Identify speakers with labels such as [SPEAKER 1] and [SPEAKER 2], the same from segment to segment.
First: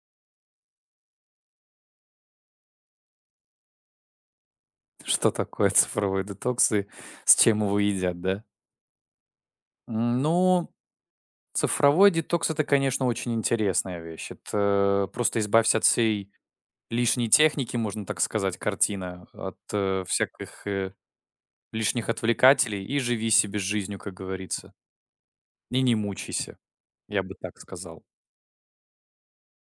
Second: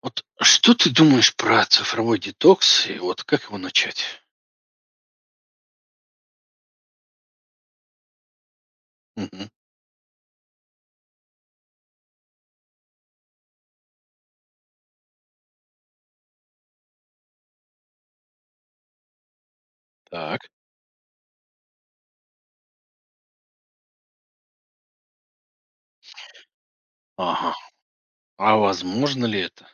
[SPEAKER 1] Вот что ты думаешь про цифровой детокс и вот как его начать?
[SPEAKER 2] Что такое цифровой детокс и с чем его едят, да?
[SPEAKER 1] Мгм.
[SPEAKER 2] Ну, цифровой детокс это, конечно, очень интересная вещь. Это просто избавься от всей лишней техники, можно так сказать, картина, от
[SPEAKER 1] Так.
[SPEAKER 2] всяких лишних отвлекателей и живи себе жизнью, как говорится. И не мучайся, я бы
[SPEAKER 1] Ага.
[SPEAKER 2] так сказал.
[SPEAKER 1] А возможно ли это?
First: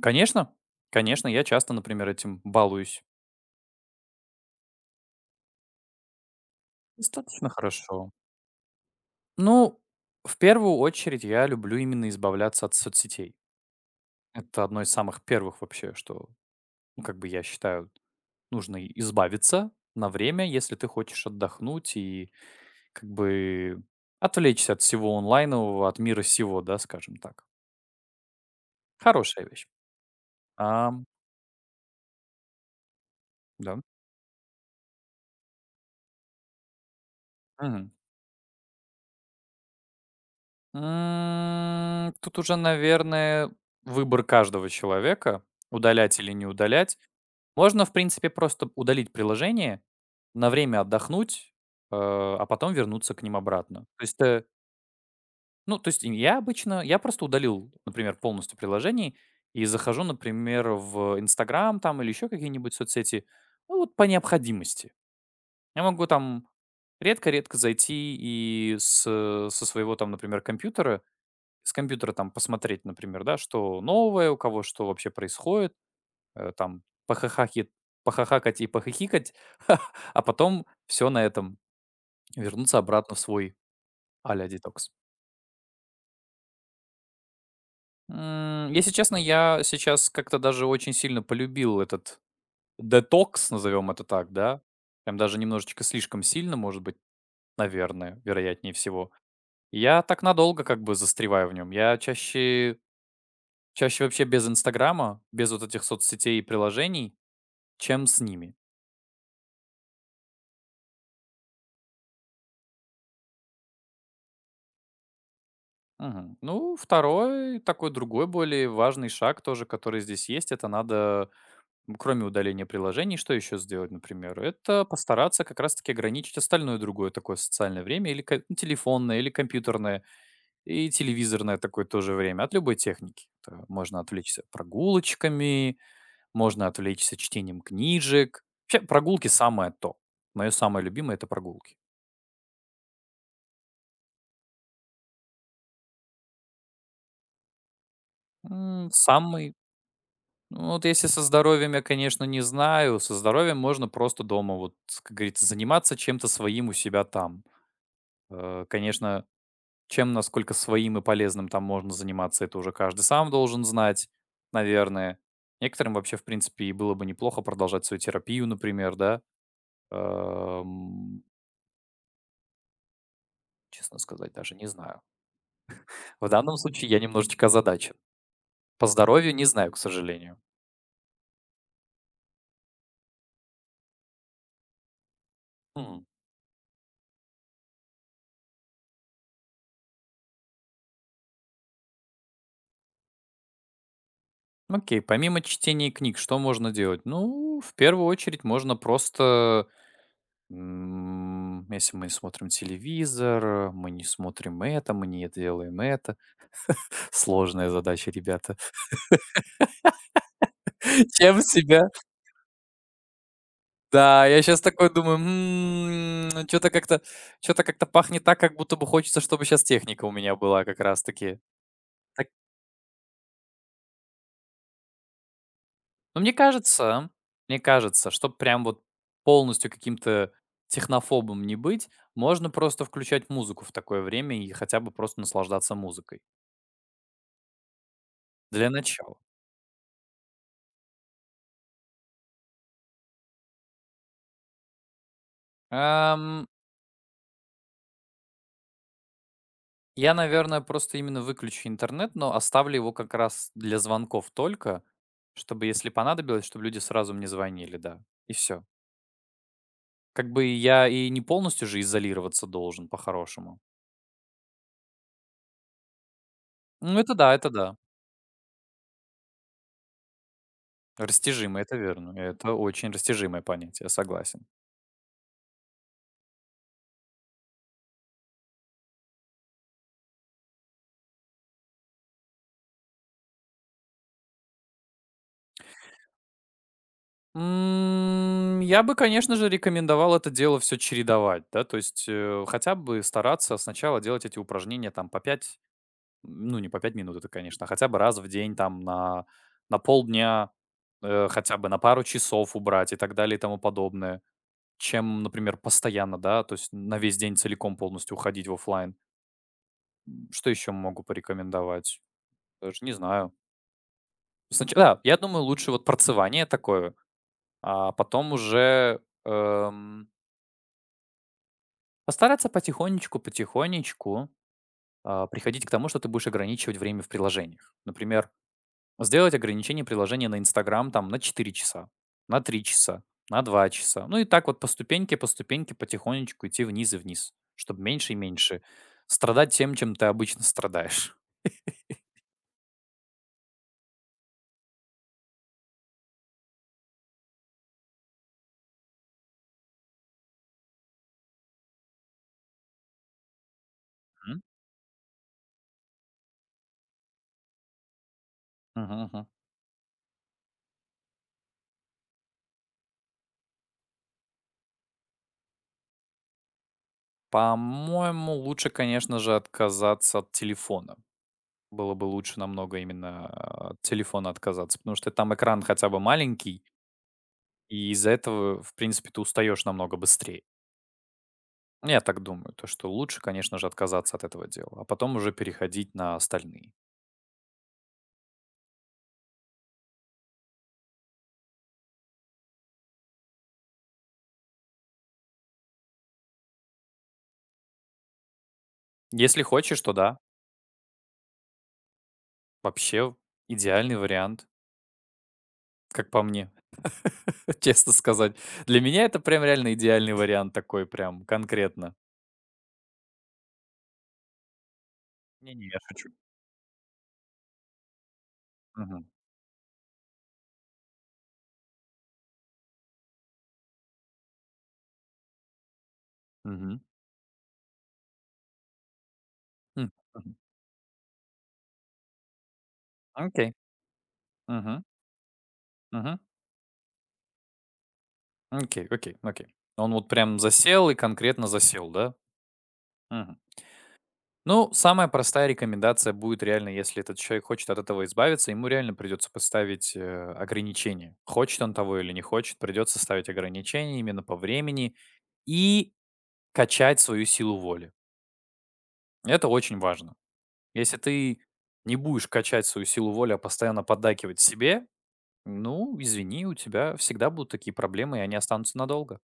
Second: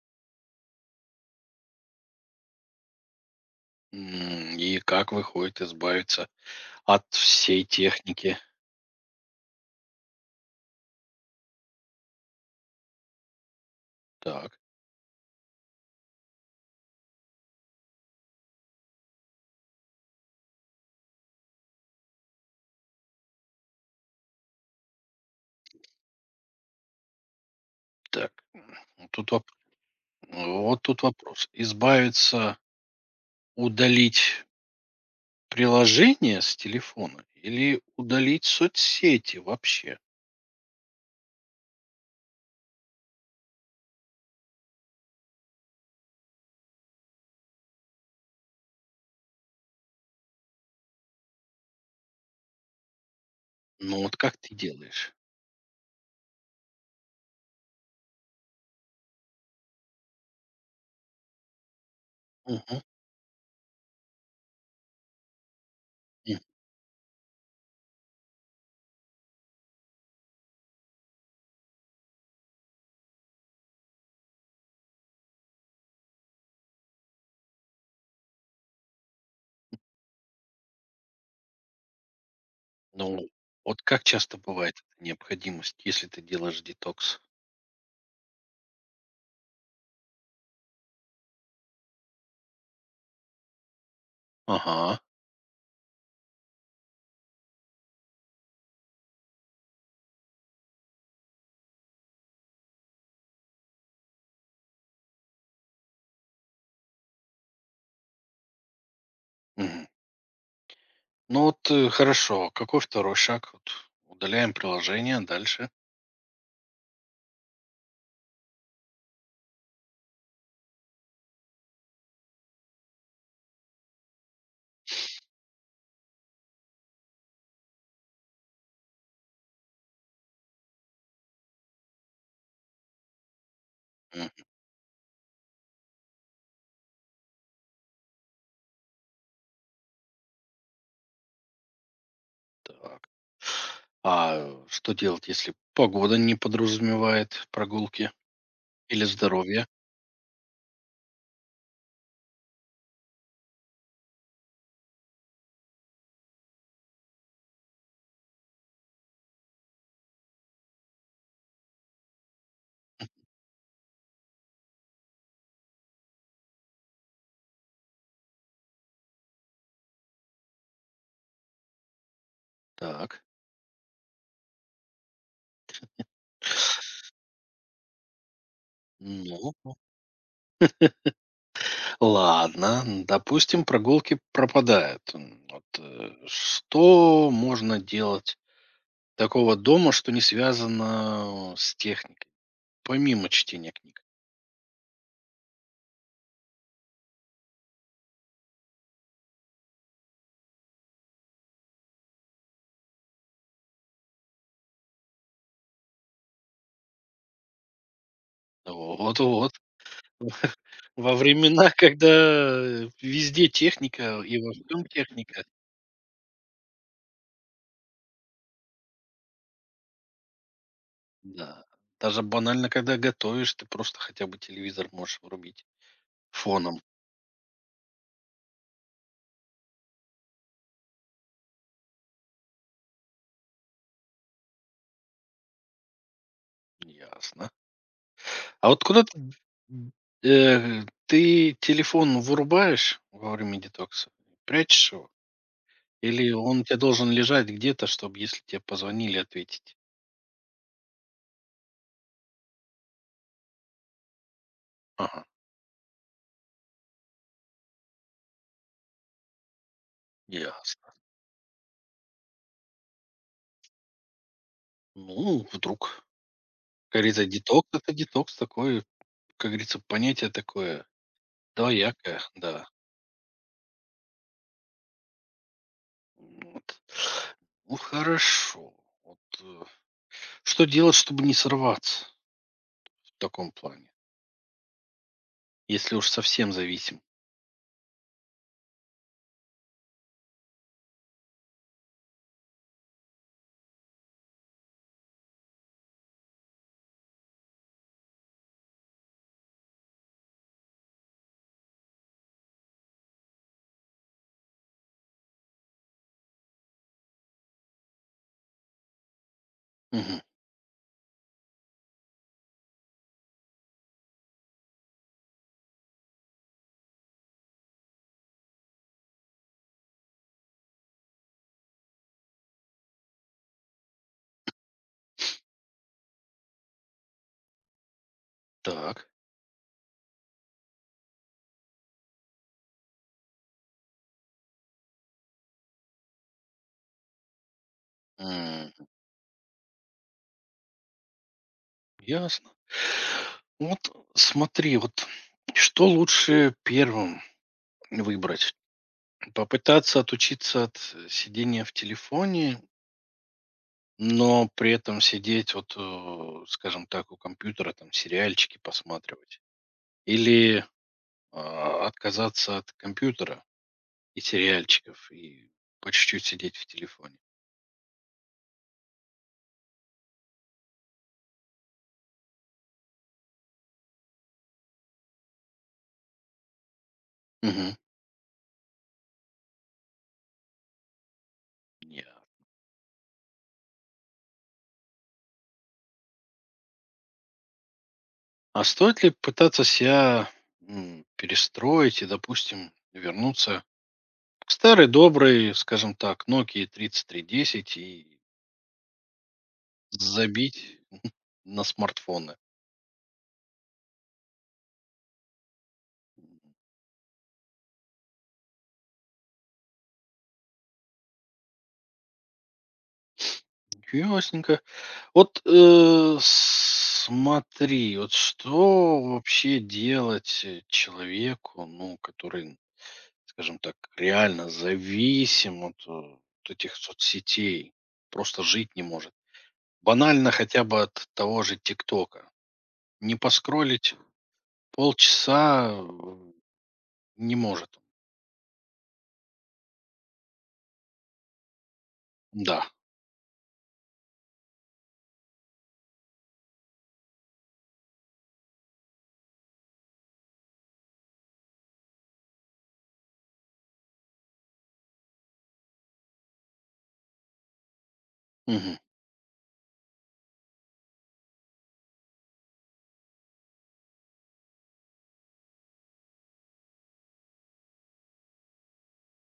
[SPEAKER 2] Конечно, конечно, я часто, например, этим балуюсь.
[SPEAKER 1] И как выходит избавиться от
[SPEAKER 2] Достаточно
[SPEAKER 1] всей
[SPEAKER 2] хорошо.
[SPEAKER 1] техники?
[SPEAKER 2] Ну, в первую очередь я люблю именно избавляться от соцсетей.
[SPEAKER 1] Так,
[SPEAKER 2] Это одно из самых первых вообще, что, ну, как бы я считаю, нужно и избавиться на время, если ты хочешь отдохнуть и как бы отвлечься от всего онлайнового, от мира сего, да, скажем так.
[SPEAKER 1] так. Тут
[SPEAKER 2] Хорошая
[SPEAKER 1] воп-
[SPEAKER 2] вещь.
[SPEAKER 1] вот тут
[SPEAKER 2] Ам,
[SPEAKER 1] вопрос. Избавиться,
[SPEAKER 2] да.
[SPEAKER 1] удалить приложение с телефона или
[SPEAKER 2] Мгм.
[SPEAKER 1] удалить соцсети вообще?
[SPEAKER 2] Тут уже, наверное, выбор каждого человека, удалять или не удалять. Можно, в принципе, просто удалить приложение, на время отдохнуть, а потом вернуться к ним обратно.
[SPEAKER 1] Ну
[SPEAKER 2] То
[SPEAKER 1] вот
[SPEAKER 2] есть
[SPEAKER 1] как
[SPEAKER 2] ты
[SPEAKER 1] ты делаешь?
[SPEAKER 2] Ну, то есть, я обычно я просто удалил, например, полностью приложений и захожу, например, в "Инстаграм" там или еще какие-нибудь
[SPEAKER 1] Мгм.
[SPEAKER 2] соцсети, ну, вот по необходимости. Я могу
[SPEAKER 1] М.
[SPEAKER 2] там редко-редко зайти и с со своего там, например, компьютера, с компьютера там посмотреть, например, да, что новое, у кого что вообще происходит, там похахахи похахакать и похихикать, а потом все на этом вернуться обратно в
[SPEAKER 1] Ну
[SPEAKER 2] свой
[SPEAKER 1] вот как часто
[SPEAKER 2] а-ля
[SPEAKER 1] бывает
[SPEAKER 2] детокс.
[SPEAKER 1] эта необходимость, если ты делаешь детокс?
[SPEAKER 2] Если честно, я сейчас как-то даже очень сильно полюбил этот детокс, назовем это так, да.
[SPEAKER 1] Ага.
[SPEAKER 2] Прям даже немножечко слишком сильно, может быть, наверное, вероятнее всего. И я так надолго как бы застреваю в нем. Я чаще, чаще вообще без Инстаграма, без вот этих соцсетей и приложений, чем с ними.
[SPEAKER 1] Мгм. Ну вот, хорошо. Какой второй шаг? Вот удаляем приложение, дальше.
[SPEAKER 2] Мгм. Ну, второй, такой другой более важный шаг тоже, который здесь есть, кроме удаления приложений, что еще сделать, например? Это постараться как раз-таки ограничить остальное другое такое социальное время, или ну, телефонное, или компьютерное, и телевизорное такое тоже время, от любой техники. То Можно
[SPEAKER 1] М,
[SPEAKER 2] отвлечься прогулочками, можно отвлечься чтением книжек. Вообще, прогулки самое то. Мое самое любимое— это прогулки.
[SPEAKER 1] так. А что делать, если погода не подразумевает прогулки
[SPEAKER 2] М,
[SPEAKER 1] или
[SPEAKER 2] Самый...
[SPEAKER 1] здоровье?
[SPEAKER 2] ну, вот если со здоровьем я, конечно, не знаю. Со здоровьем можно просто дома, вот, как говорится, заниматься чем-то своим у себя там. Конечно, чем, насколько своим и полезным там можно заниматься, это уже каждый сам должен знать, наверное. Некоторым вообще, в принципе, и было бы неплохо продолжать свою терапию, например, да. Эм,
[SPEAKER 1] Так.
[SPEAKER 2] Честно сказать, даже не знаю. В данном случае я немножечко озадачен. По здоровью не
[SPEAKER 1] Ну,
[SPEAKER 2] знаю,
[SPEAKER 1] ну,
[SPEAKER 2] к сожалению.
[SPEAKER 1] ладно, допустим, прогулки пропадают. Вот,
[SPEAKER 2] М,
[SPEAKER 1] что можно делать такого дома, что не связано с техникой, помимо чтения книг?
[SPEAKER 2] Окей, помимо чтения книг, что можно делать? Ну, в первую очередь можно просто, если мы смотрим телевизор, мы не смотрим это, мы не делаем это. Сложная задача, ребята.
[SPEAKER 1] Вот-вот. Во
[SPEAKER 2] Чем
[SPEAKER 1] времена,
[SPEAKER 2] себя
[SPEAKER 1] когда везде техника
[SPEAKER 2] Да,
[SPEAKER 1] и
[SPEAKER 2] я
[SPEAKER 1] во
[SPEAKER 2] сейчас
[SPEAKER 1] всем
[SPEAKER 2] такой думаю,
[SPEAKER 1] техника.
[SPEAKER 2] что то как-то пахнет так, как будто бы хочется, чтобы сейчас техника у меня была как раз таки.
[SPEAKER 1] Да. Даже
[SPEAKER 2] Так,
[SPEAKER 1] банально, когда готовишь, ты просто хотя бы телевизор можешь врубить
[SPEAKER 2] ну, мне
[SPEAKER 1] фоном.
[SPEAKER 2] кажется мне кажется, чтобы прям вот полностью каким-то технофобом не быть, можно просто включать музыку в такое время и хотя бы просто наслаждаться музыкой
[SPEAKER 1] Ясно. А
[SPEAKER 2] для
[SPEAKER 1] вот куда
[SPEAKER 2] начала.
[SPEAKER 1] м, ты телефон вырубаешь во время детокса? Прячешь его? Или он у тя должен лежать где-то, чтобы, если тебе позвонили, ответить?
[SPEAKER 2] Я, наверное, просто именно выключу интернет, но оставлю его как раз для звонков только,
[SPEAKER 1] Ага,
[SPEAKER 2] чтобы, если понадобилось, чтобы люди сразу мне звонили, да. И все. Как бы я
[SPEAKER 1] ясно.
[SPEAKER 2] и не полностью же изолироваться должен, по-хорошему.
[SPEAKER 1] Ну, вдруг.
[SPEAKER 2] Ну,
[SPEAKER 1] Как
[SPEAKER 2] это
[SPEAKER 1] говорится,
[SPEAKER 2] да, это
[SPEAKER 1] детокс —
[SPEAKER 2] да.
[SPEAKER 1] это детокс такой, как говорится, понятие такое
[SPEAKER 2] Растяжимое, это верно.
[SPEAKER 1] двоякое,
[SPEAKER 2] Это
[SPEAKER 1] да.
[SPEAKER 2] очень растяжимое понятие, я согласен.
[SPEAKER 1] Вот. Ну, хорошо. Вот, что делать, чтобы не сорваться в таком плане, если уж совсем зависим?
[SPEAKER 2] Я бы, конечно же, рекомендовал это дело все чередовать, да, то есть хотя бы стараться сначала делать эти упражнения там по пять. Ну, не по 5 минут, это, конечно, а хотя бы раз в день, там, на полдня, хотя бы на пару часов убрать и так далее, и тому подобное. Чем, например, постоянно, да, то есть на весь день целиком полностью уходить в оффлайн.
[SPEAKER 1] Мгм.
[SPEAKER 2] Что еще могу порекомендовать? Даже не знаю. Я думаю, лучше вот процевание такое, а потом уже, постараться потихонечку потихонечку, приходить к тому, что ты будешь ограничивать время в приложениях. Например,
[SPEAKER 1] Так.
[SPEAKER 2] сделать ограничение приложения на Инстаграм там на 4 часа, на 3 часа, на 2 часа. Ну и так вот по ступеньке потихонечку идти вниз и вниз, чтобы меньше и меньше
[SPEAKER 1] М,
[SPEAKER 2] страдать тем, чем ты обычно страдаешь.
[SPEAKER 1] ясно. Вот смотри, вот что лучше первым выбрать? Попытаться отучиться от сидения в телефоне,
[SPEAKER 2] М.
[SPEAKER 1] но при этом сидеть, вот, скажем так, у компьютера, там, сериальчики
[SPEAKER 2] Мгм, мгм.
[SPEAKER 1] посматривать. Или отказаться от компьютера, и сериальчиков, и по чуть-чуть сидеть в телефоне.
[SPEAKER 2] По-моему, лучше, конечно же, отказаться от телефона. Было бы лучше намного именно от телефона отказаться, потому что там экран хотя бы маленький,
[SPEAKER 1] Мгм.
[SPEAKER 2] и из-за этого, в принципе, ты устаешь намного быстрее. Ну, я
[SPEAKER 1] Неа.
[SPEAKER 2] так думаю, то что лучше, конечно же, отказаться от этого дела, а потом уже переходить на остальные.
[SPEAKER 1] А стоит ли пытаться себя, перестроить и, допустим, вернуться к старой доброй, скажем так, Nokia 3310 и
[SPEAKER 2] Если хочешь, то да,
[SPEAKER 1] забить на смартфоны?
[SPEAKER 2] вообще идеальный вариант, как по мне, честно сказать. Для меня это прям реально идеальный вариант такой прям конкретно.
[SPEAKER 1] Ясненько. Вот,
[SPEAKER 2] Не-не, я шучу.
[SPEAKER 1] смотри, вот что
[SPEAKER 2] Мгм.
[SPEAKER 1] вообще делать, человеку, ну, который, скажем так, реально зависим от этих
[SPEAKER 2] Мгм.
[SPEAKER 1] соцсетей, просто жить не может.
[SPEAKER 2] М,
[SPEAKER 1] Банально
[SPEAKER 2] Мгм.
[SPEAKER 1] хотя бы от того же ТикТока. Не
[SPEAKER 2] Окей.
[SPEAKER 1] поскролить
[SPEAKER 2] Мгм.
[SPEAKER 1] полчаса
[SPEAKER 2] Мгм.
[SPEAKER 1] э, не может.
[SPEAKER 2] Окей, окей, окей. Он вот прям засел и конкретно засел, да?
[SPEAKER 1] Да.
[SPEAKER 2] Ну, самая простая рекомендация будет реально, если этот человек хочет от этого избавиться, ему реально придется поставить ограничения. Хочет он того или не хочет, придется ставить ограничения именно по времени и качать свою силу воли.
[SPEAKER 1] Мгм.
[SPEAKER 2] Это очень важно. Если ты не будешь качать свою силу воли, а постоянно поддакивать себе, ну, извини, у тебя всегда будут такие проблемы, и они останутся надолго.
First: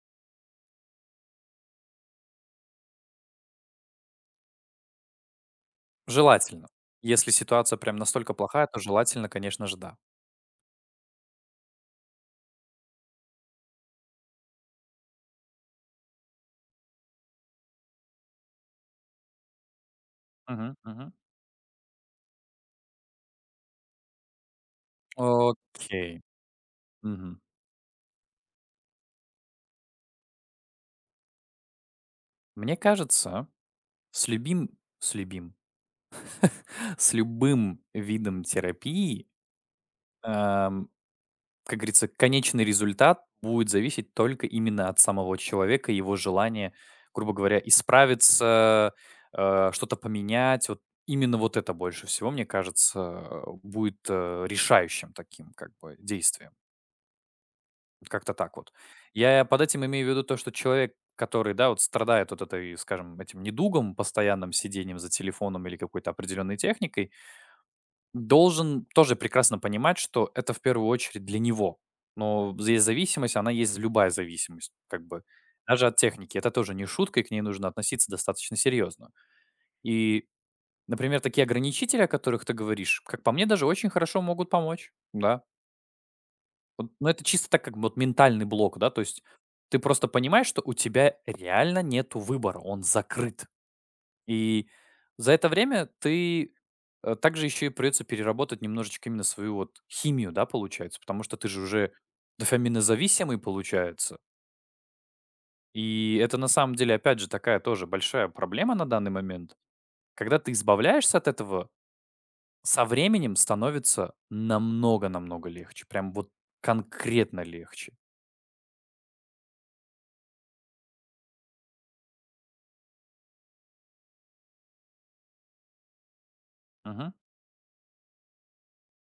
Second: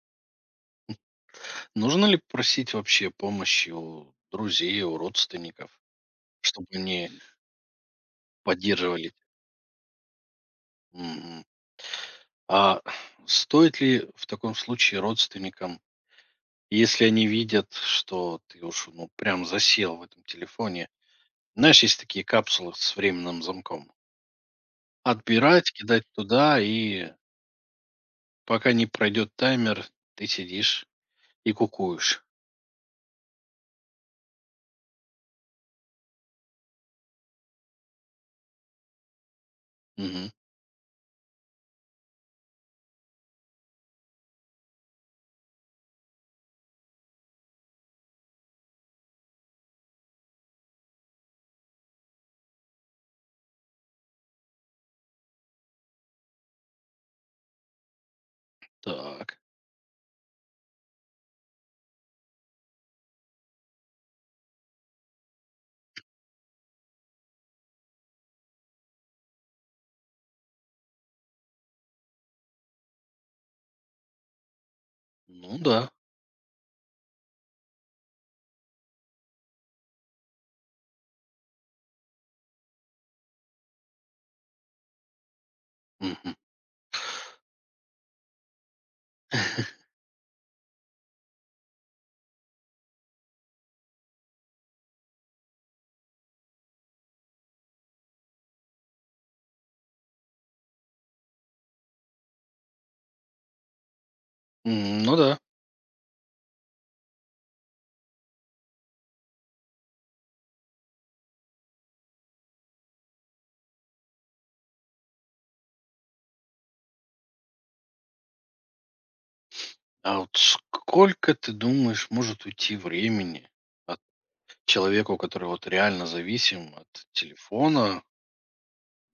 [SPEAKER 1] Нужно ли просить вообще помощи у друзей, у родственников, чтобы
[SPEAKER 2] Желательно.
[SPEAKER 1] они
[SPEAKER 2] Если ситуация прям настолько плохая, то
[SPEAKER 1] поддерживали?
[SPEAKER 2] желательно, конечно же, да.
[SPEAKER 1] Мгм. А стоит ли в таком случае родственникам, если они видят, что ты уж ну прям засел в этом
[SPEAKER 2] Мгм,
[SPEAKER 1] телефоне...
[SPEAKER 2] мгм.
[SPEAKER 1] Знаешь, есть такие капсулы с временным замком. Отбирать, кидать
[SPEAKER 2] Окей.
[SPEAKER 1] туда, и
[SPEAKER 2] Мгм.
[SPEAKER 1] пока не пройдет таймер, ты сидишь и кукуешь.
[SPEAKER 2] Мне кажется, с любим с любим, с любым видом терапии,
[SPEAKER 1] Мгм.
[SPEAKER 2] ам, как говорится, конечный результат будет зависеть только именно от самого человека, его желания, грубо говоря, исправиться, что-то поменять. Вот именно вот это больше всего, мне кажется, будет, решающим таким как бы действием. Как-то так вот.
[SPEAKER 1] Так.
[SPEAKER 2] Я под этим имею в виду то, что человек, который, да, вот страдает вот этой, скажем, этим недугом, постоянным сидением за телефоном или какой-то определенной техникой, должен тоже прекрасно понимать, что это в первую очередь для него. Но здесь зависимость, она есть любая зависимость, как бы.
[SPEAKER 1] Ну
[SPEAKER 2] Даже
[SPEAKER 1] да.
[SPEAKER 2] от техники. Это тоже не шутка, и к ней нужно относиться достаточно серьезно. И, например, такие ограничители, о которых ты говоришь, как по мне, даже очень хорошо могут помочь. Да,
[SPEAKER 1] Мгм.
[SPEAKER 2] вот, ну, это чисто так, как бы вот ментальный блок, да, то есть ты просто понимаешь, что у тебя реально нету выбора, он закрыт. И за это время ты также еще и придется переработать немножечко именно свою вот химию, да, получается, потому что ты же уже дофаминозависимый получается.
[SPEAKER 1] Ну да.
[SPEAKER 2] И это на самом деле, опять же, такая тоже большая проблема на данный момент. Когда ты избавляешься от этого, со временем становится намного-намного легче. Прям вот конкретно легче.
[SPEAKER 1] А вот сколько, ты думаешь, может уйти времени от человеку, который вот реально зависим от телефона?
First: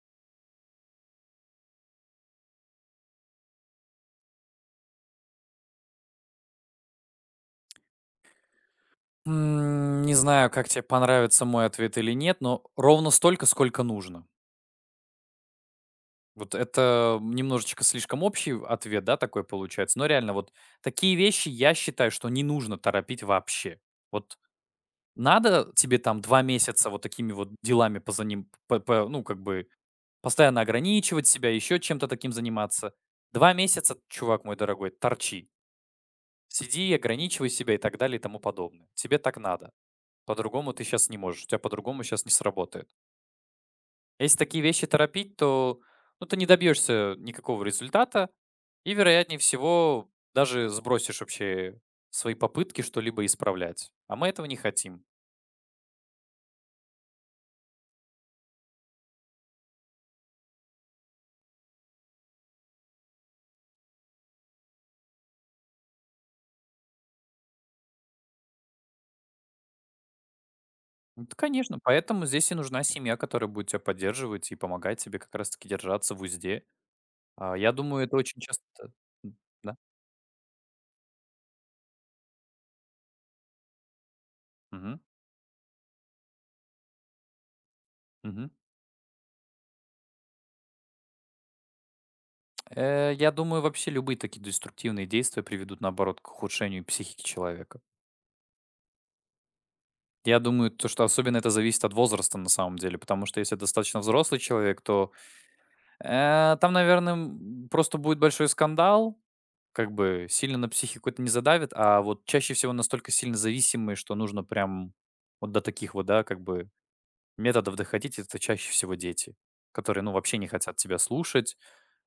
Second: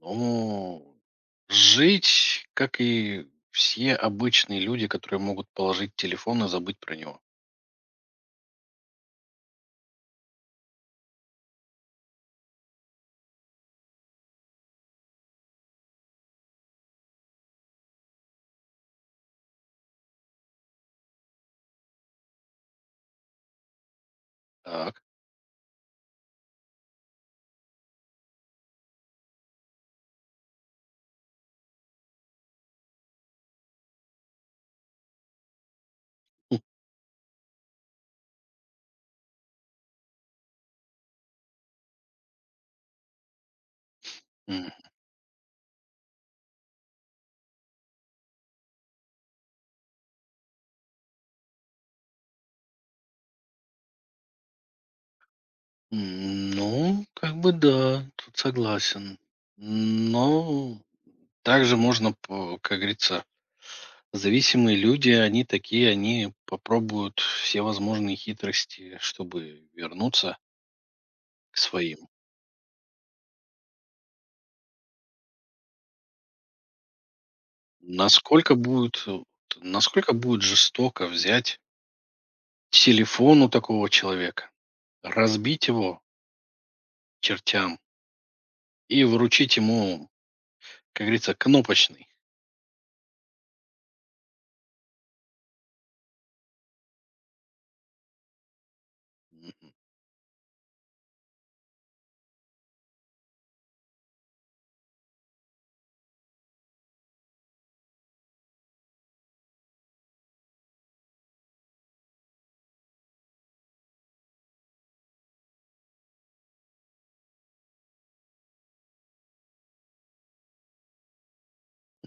[SPEAKER 1] Ну, жить, как и все обычные люди, которые могут положить телефон и забыть про него.
[SPEAKER 2] Не знаю, как тебе понравится мой ответ или нет, но ровно столько, сколько нужно. Вот это немножечко слишком общий ответ, да, такой получается. Но реально, вот такие вещи я считаю, что не нужно торопить вообще. Вот
[SPEAKER 1] Так.
[SPEAKER 2] надо тебе там 2 месяца вот такими вот делами по ним, п п ну, как бы постоянно ограничивать себя, еще чем-то таким заниматься. 2 месяца, чувак мой дорогой, торчи.
[SPEAKER 1] Хм.
[SPEAKER 2] Сиди, ограничивай себя и так далее и тому подобное. Тебе так надо. По-другому ты сейчас не можешь, у тебя по-другому сейчас не сработает. Если такие
[SPEAKER 1] Мгм.
[SPEAKER 2] вещи торопить, то, ну, ты не добьешься никакого результата и, вероятнее всего, даже сбросишь вообще свои попытки что-либо исправлять. А мы этого не хотим.
[SPEAKER 1] Ну, как бы да, тут согласен. Но также можно, как говорится, зависимые люди, они такие, они попробуют все возможные хитрости, чтобы вернуться
[SPEAKER 2] Ну т
[SPEAKER 1] к
[SPEAKER 2] конечно,
[SPEAKER 1] своим.
[SPEAKER 2] поэтому здесь и нужна семья, которая будет тебя поддерживать и помогать тебе как раз таки держаться в узде. Я думаю, это очень
[SPEAKER 1] Насколько
[SPEAKER 2] часто.
[SPEAKER 1] будет,
[SPEAKER 2] М, да.
[SPEAKER 1] жестоко взять телефон у такого человека,
[SPEAKER 2] Мгм.
[SPEAKER 1] разбить его к чертям
[SPEAKER 2] Мгм.
[SPEAKER 1] и вручить ему, как говорится, кнопочный.
[SPEAKER 2] Я думаю, вообще любые такие деструктивные действия приведут, наоборот, к ухудшению психики человека.
[SPEAKER 1] М.
[SPEAKER 2] Я думаю, то, что особенно это зависит от возраста на самом деле, потому что если достаточно взрослый человек, то, там, наверное, просто будет большой скандал, как бы сильно на психику это не задавит, а вот чаще всего настолько сильно зависимые, что нужно прям вот до таких вот, да, как бы методов доходить, это чаще всего дети, которые, ну, вообще не хотят тебя слушать,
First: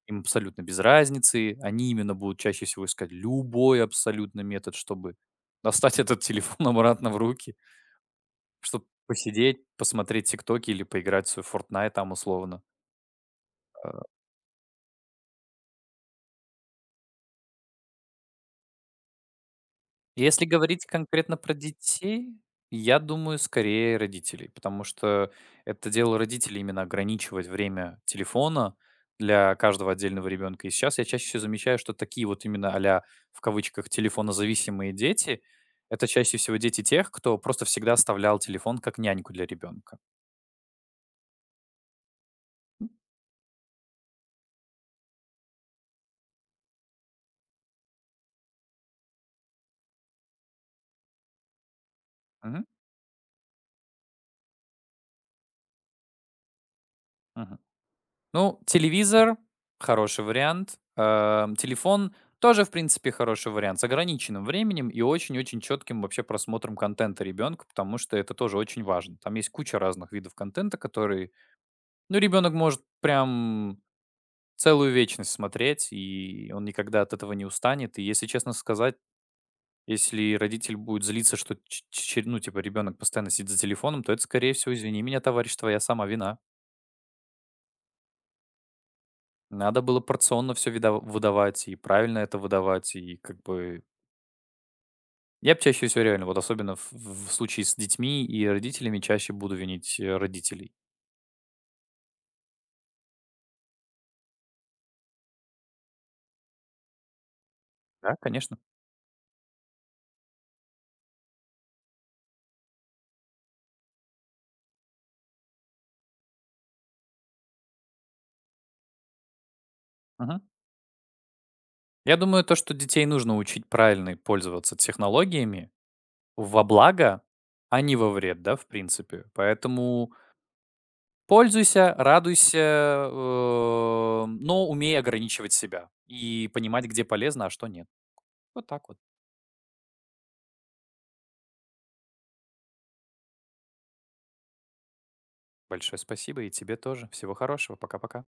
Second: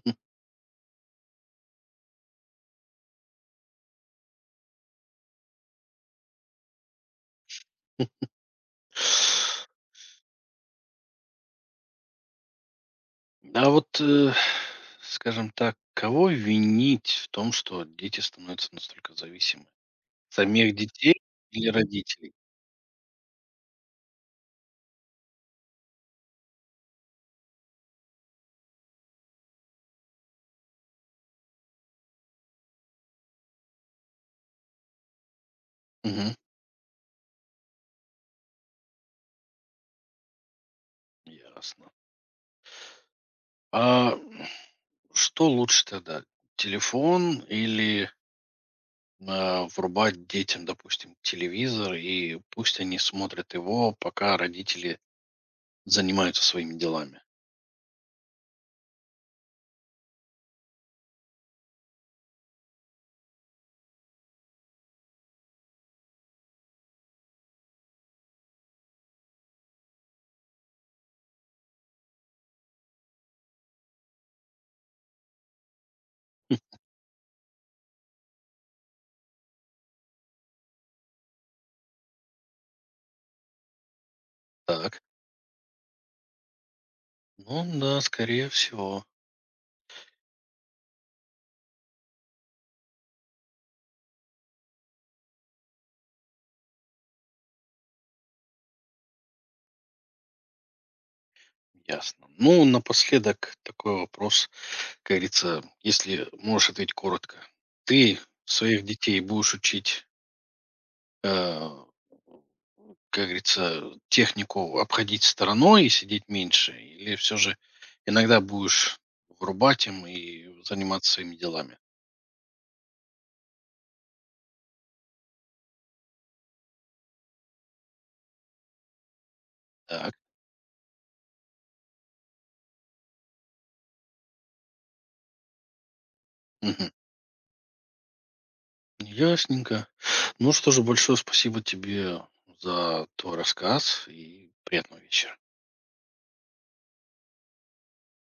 [SPEAKER 2] им абсолютно без разницы, они именно будут чаще всего искать любой абсолютно метод, чтобы достать этот телефон обратно в руки, чтобы посидеть, посмотреть "ТикТоки" или поиграть в свой Fortnite там условно.
[SPEAKER 1] А вот,
[SPEAKER 2] А,
[SPEAKER 1] скажем так, кого винить в том, что дети становятся настолько зависимы?
[SPEAKER 2] Если
[SPEAKER 1] Самих
[SPEAKER 2] говорить
[SPEAKER 1] детей
[SPEAKER 2] конкретно про
[SPEAKER 1] или
[SPEAKER 2] детей,
[SPEAKER 1] родителей?
[SPEAKER 2] я думаю, скорее родителей, потому что это дело родителей именно ограничивать время телефона для каждого отдельного ребенка. И сейчас я чаще всего замечаю, что такие вот именно в кавычках, "телефонозависимые дети"- это
[SPEAKER 1] Мгм.
[SPEAKER 2] чаще всего дети тех, кто просто всегда оставлял телефон как няньку для ребенка.
[SPEAKER 1] Ясно. А что лучше тогда? Телефон или врубать детям, допустим, телевизор, и
[SPEAKER 2] Мгм.
[SPEAKER 1] пусть они смотрят его, пока родители занимаются своими делами?
[SPEAKER 2] Мгм. Ну, телевизор- хороший вариант. Телефон- тоже, в принципе, хороший вариант. С ограниченным временем и очень-очень четким вообще просмотром контента ребенка, потому что это тоже очень важно. Там есть куча разных видов контента, которые, ну, ребенок может прям целую вечность смотреть, и он
[SPEAKER 1] Хм,
[SPEAKER 2] никогда от этого не устанет. И если честно сказать, если родитель будет злиться, что, ну, типа, ребенок постоянно сидит за телефоном, то это, скорее всего,
[SPEAKER 1] так.
[SPEAKER 2] извини меня, товарищ, твоя сама вина.
[SPEAKER 1] Ну да, скорее всего.
[SPEAKER 2] Надо было порционно все выдавать и правильно это выдавать, и как бы я б чаще всего реально, вот особенно в случае с детьми и родителями, чаще буду винить, родителей.
[SPEAKER 1] Ясно. Ну, напоследок такой вопрос. Как говорится, если можешь ответить коротко.
[SPEAKER 2] Да?
[SPEAKER 1] Ты
[SPEAKER 2] Конечно.
[SPEAKER 1] своих детей будешь учить, э, как говорится, технику обходить стороной и сидеть меньше? Или все же иногда будешь врубать им
[SPEAKER 2] Мгм.
[SPEAKER 1] и заниматься своими делами?
[SPEAKER 2] Я думаю, то, что детей нужно учить правильно пользоваться технологиями во благо, а не во вред, да, в принципе. Поэтому
[SPEAKER 1] Так.
[SPEAKER 2] пользуйся, радуйся, но умей ограничивать себя и понимать,
[SPEAKER 1] Мгм.
[SPEAKER 2] где полезно, а что нет. Вот так вот.
[SPEAKER 1] Ясненько. Ну что же, большое спасибо тебе за твой рассказ и приятного вечера.
[SPEAKER 2] Большое спасибо и тебе тоже. Всего хорошего. Пока-пока.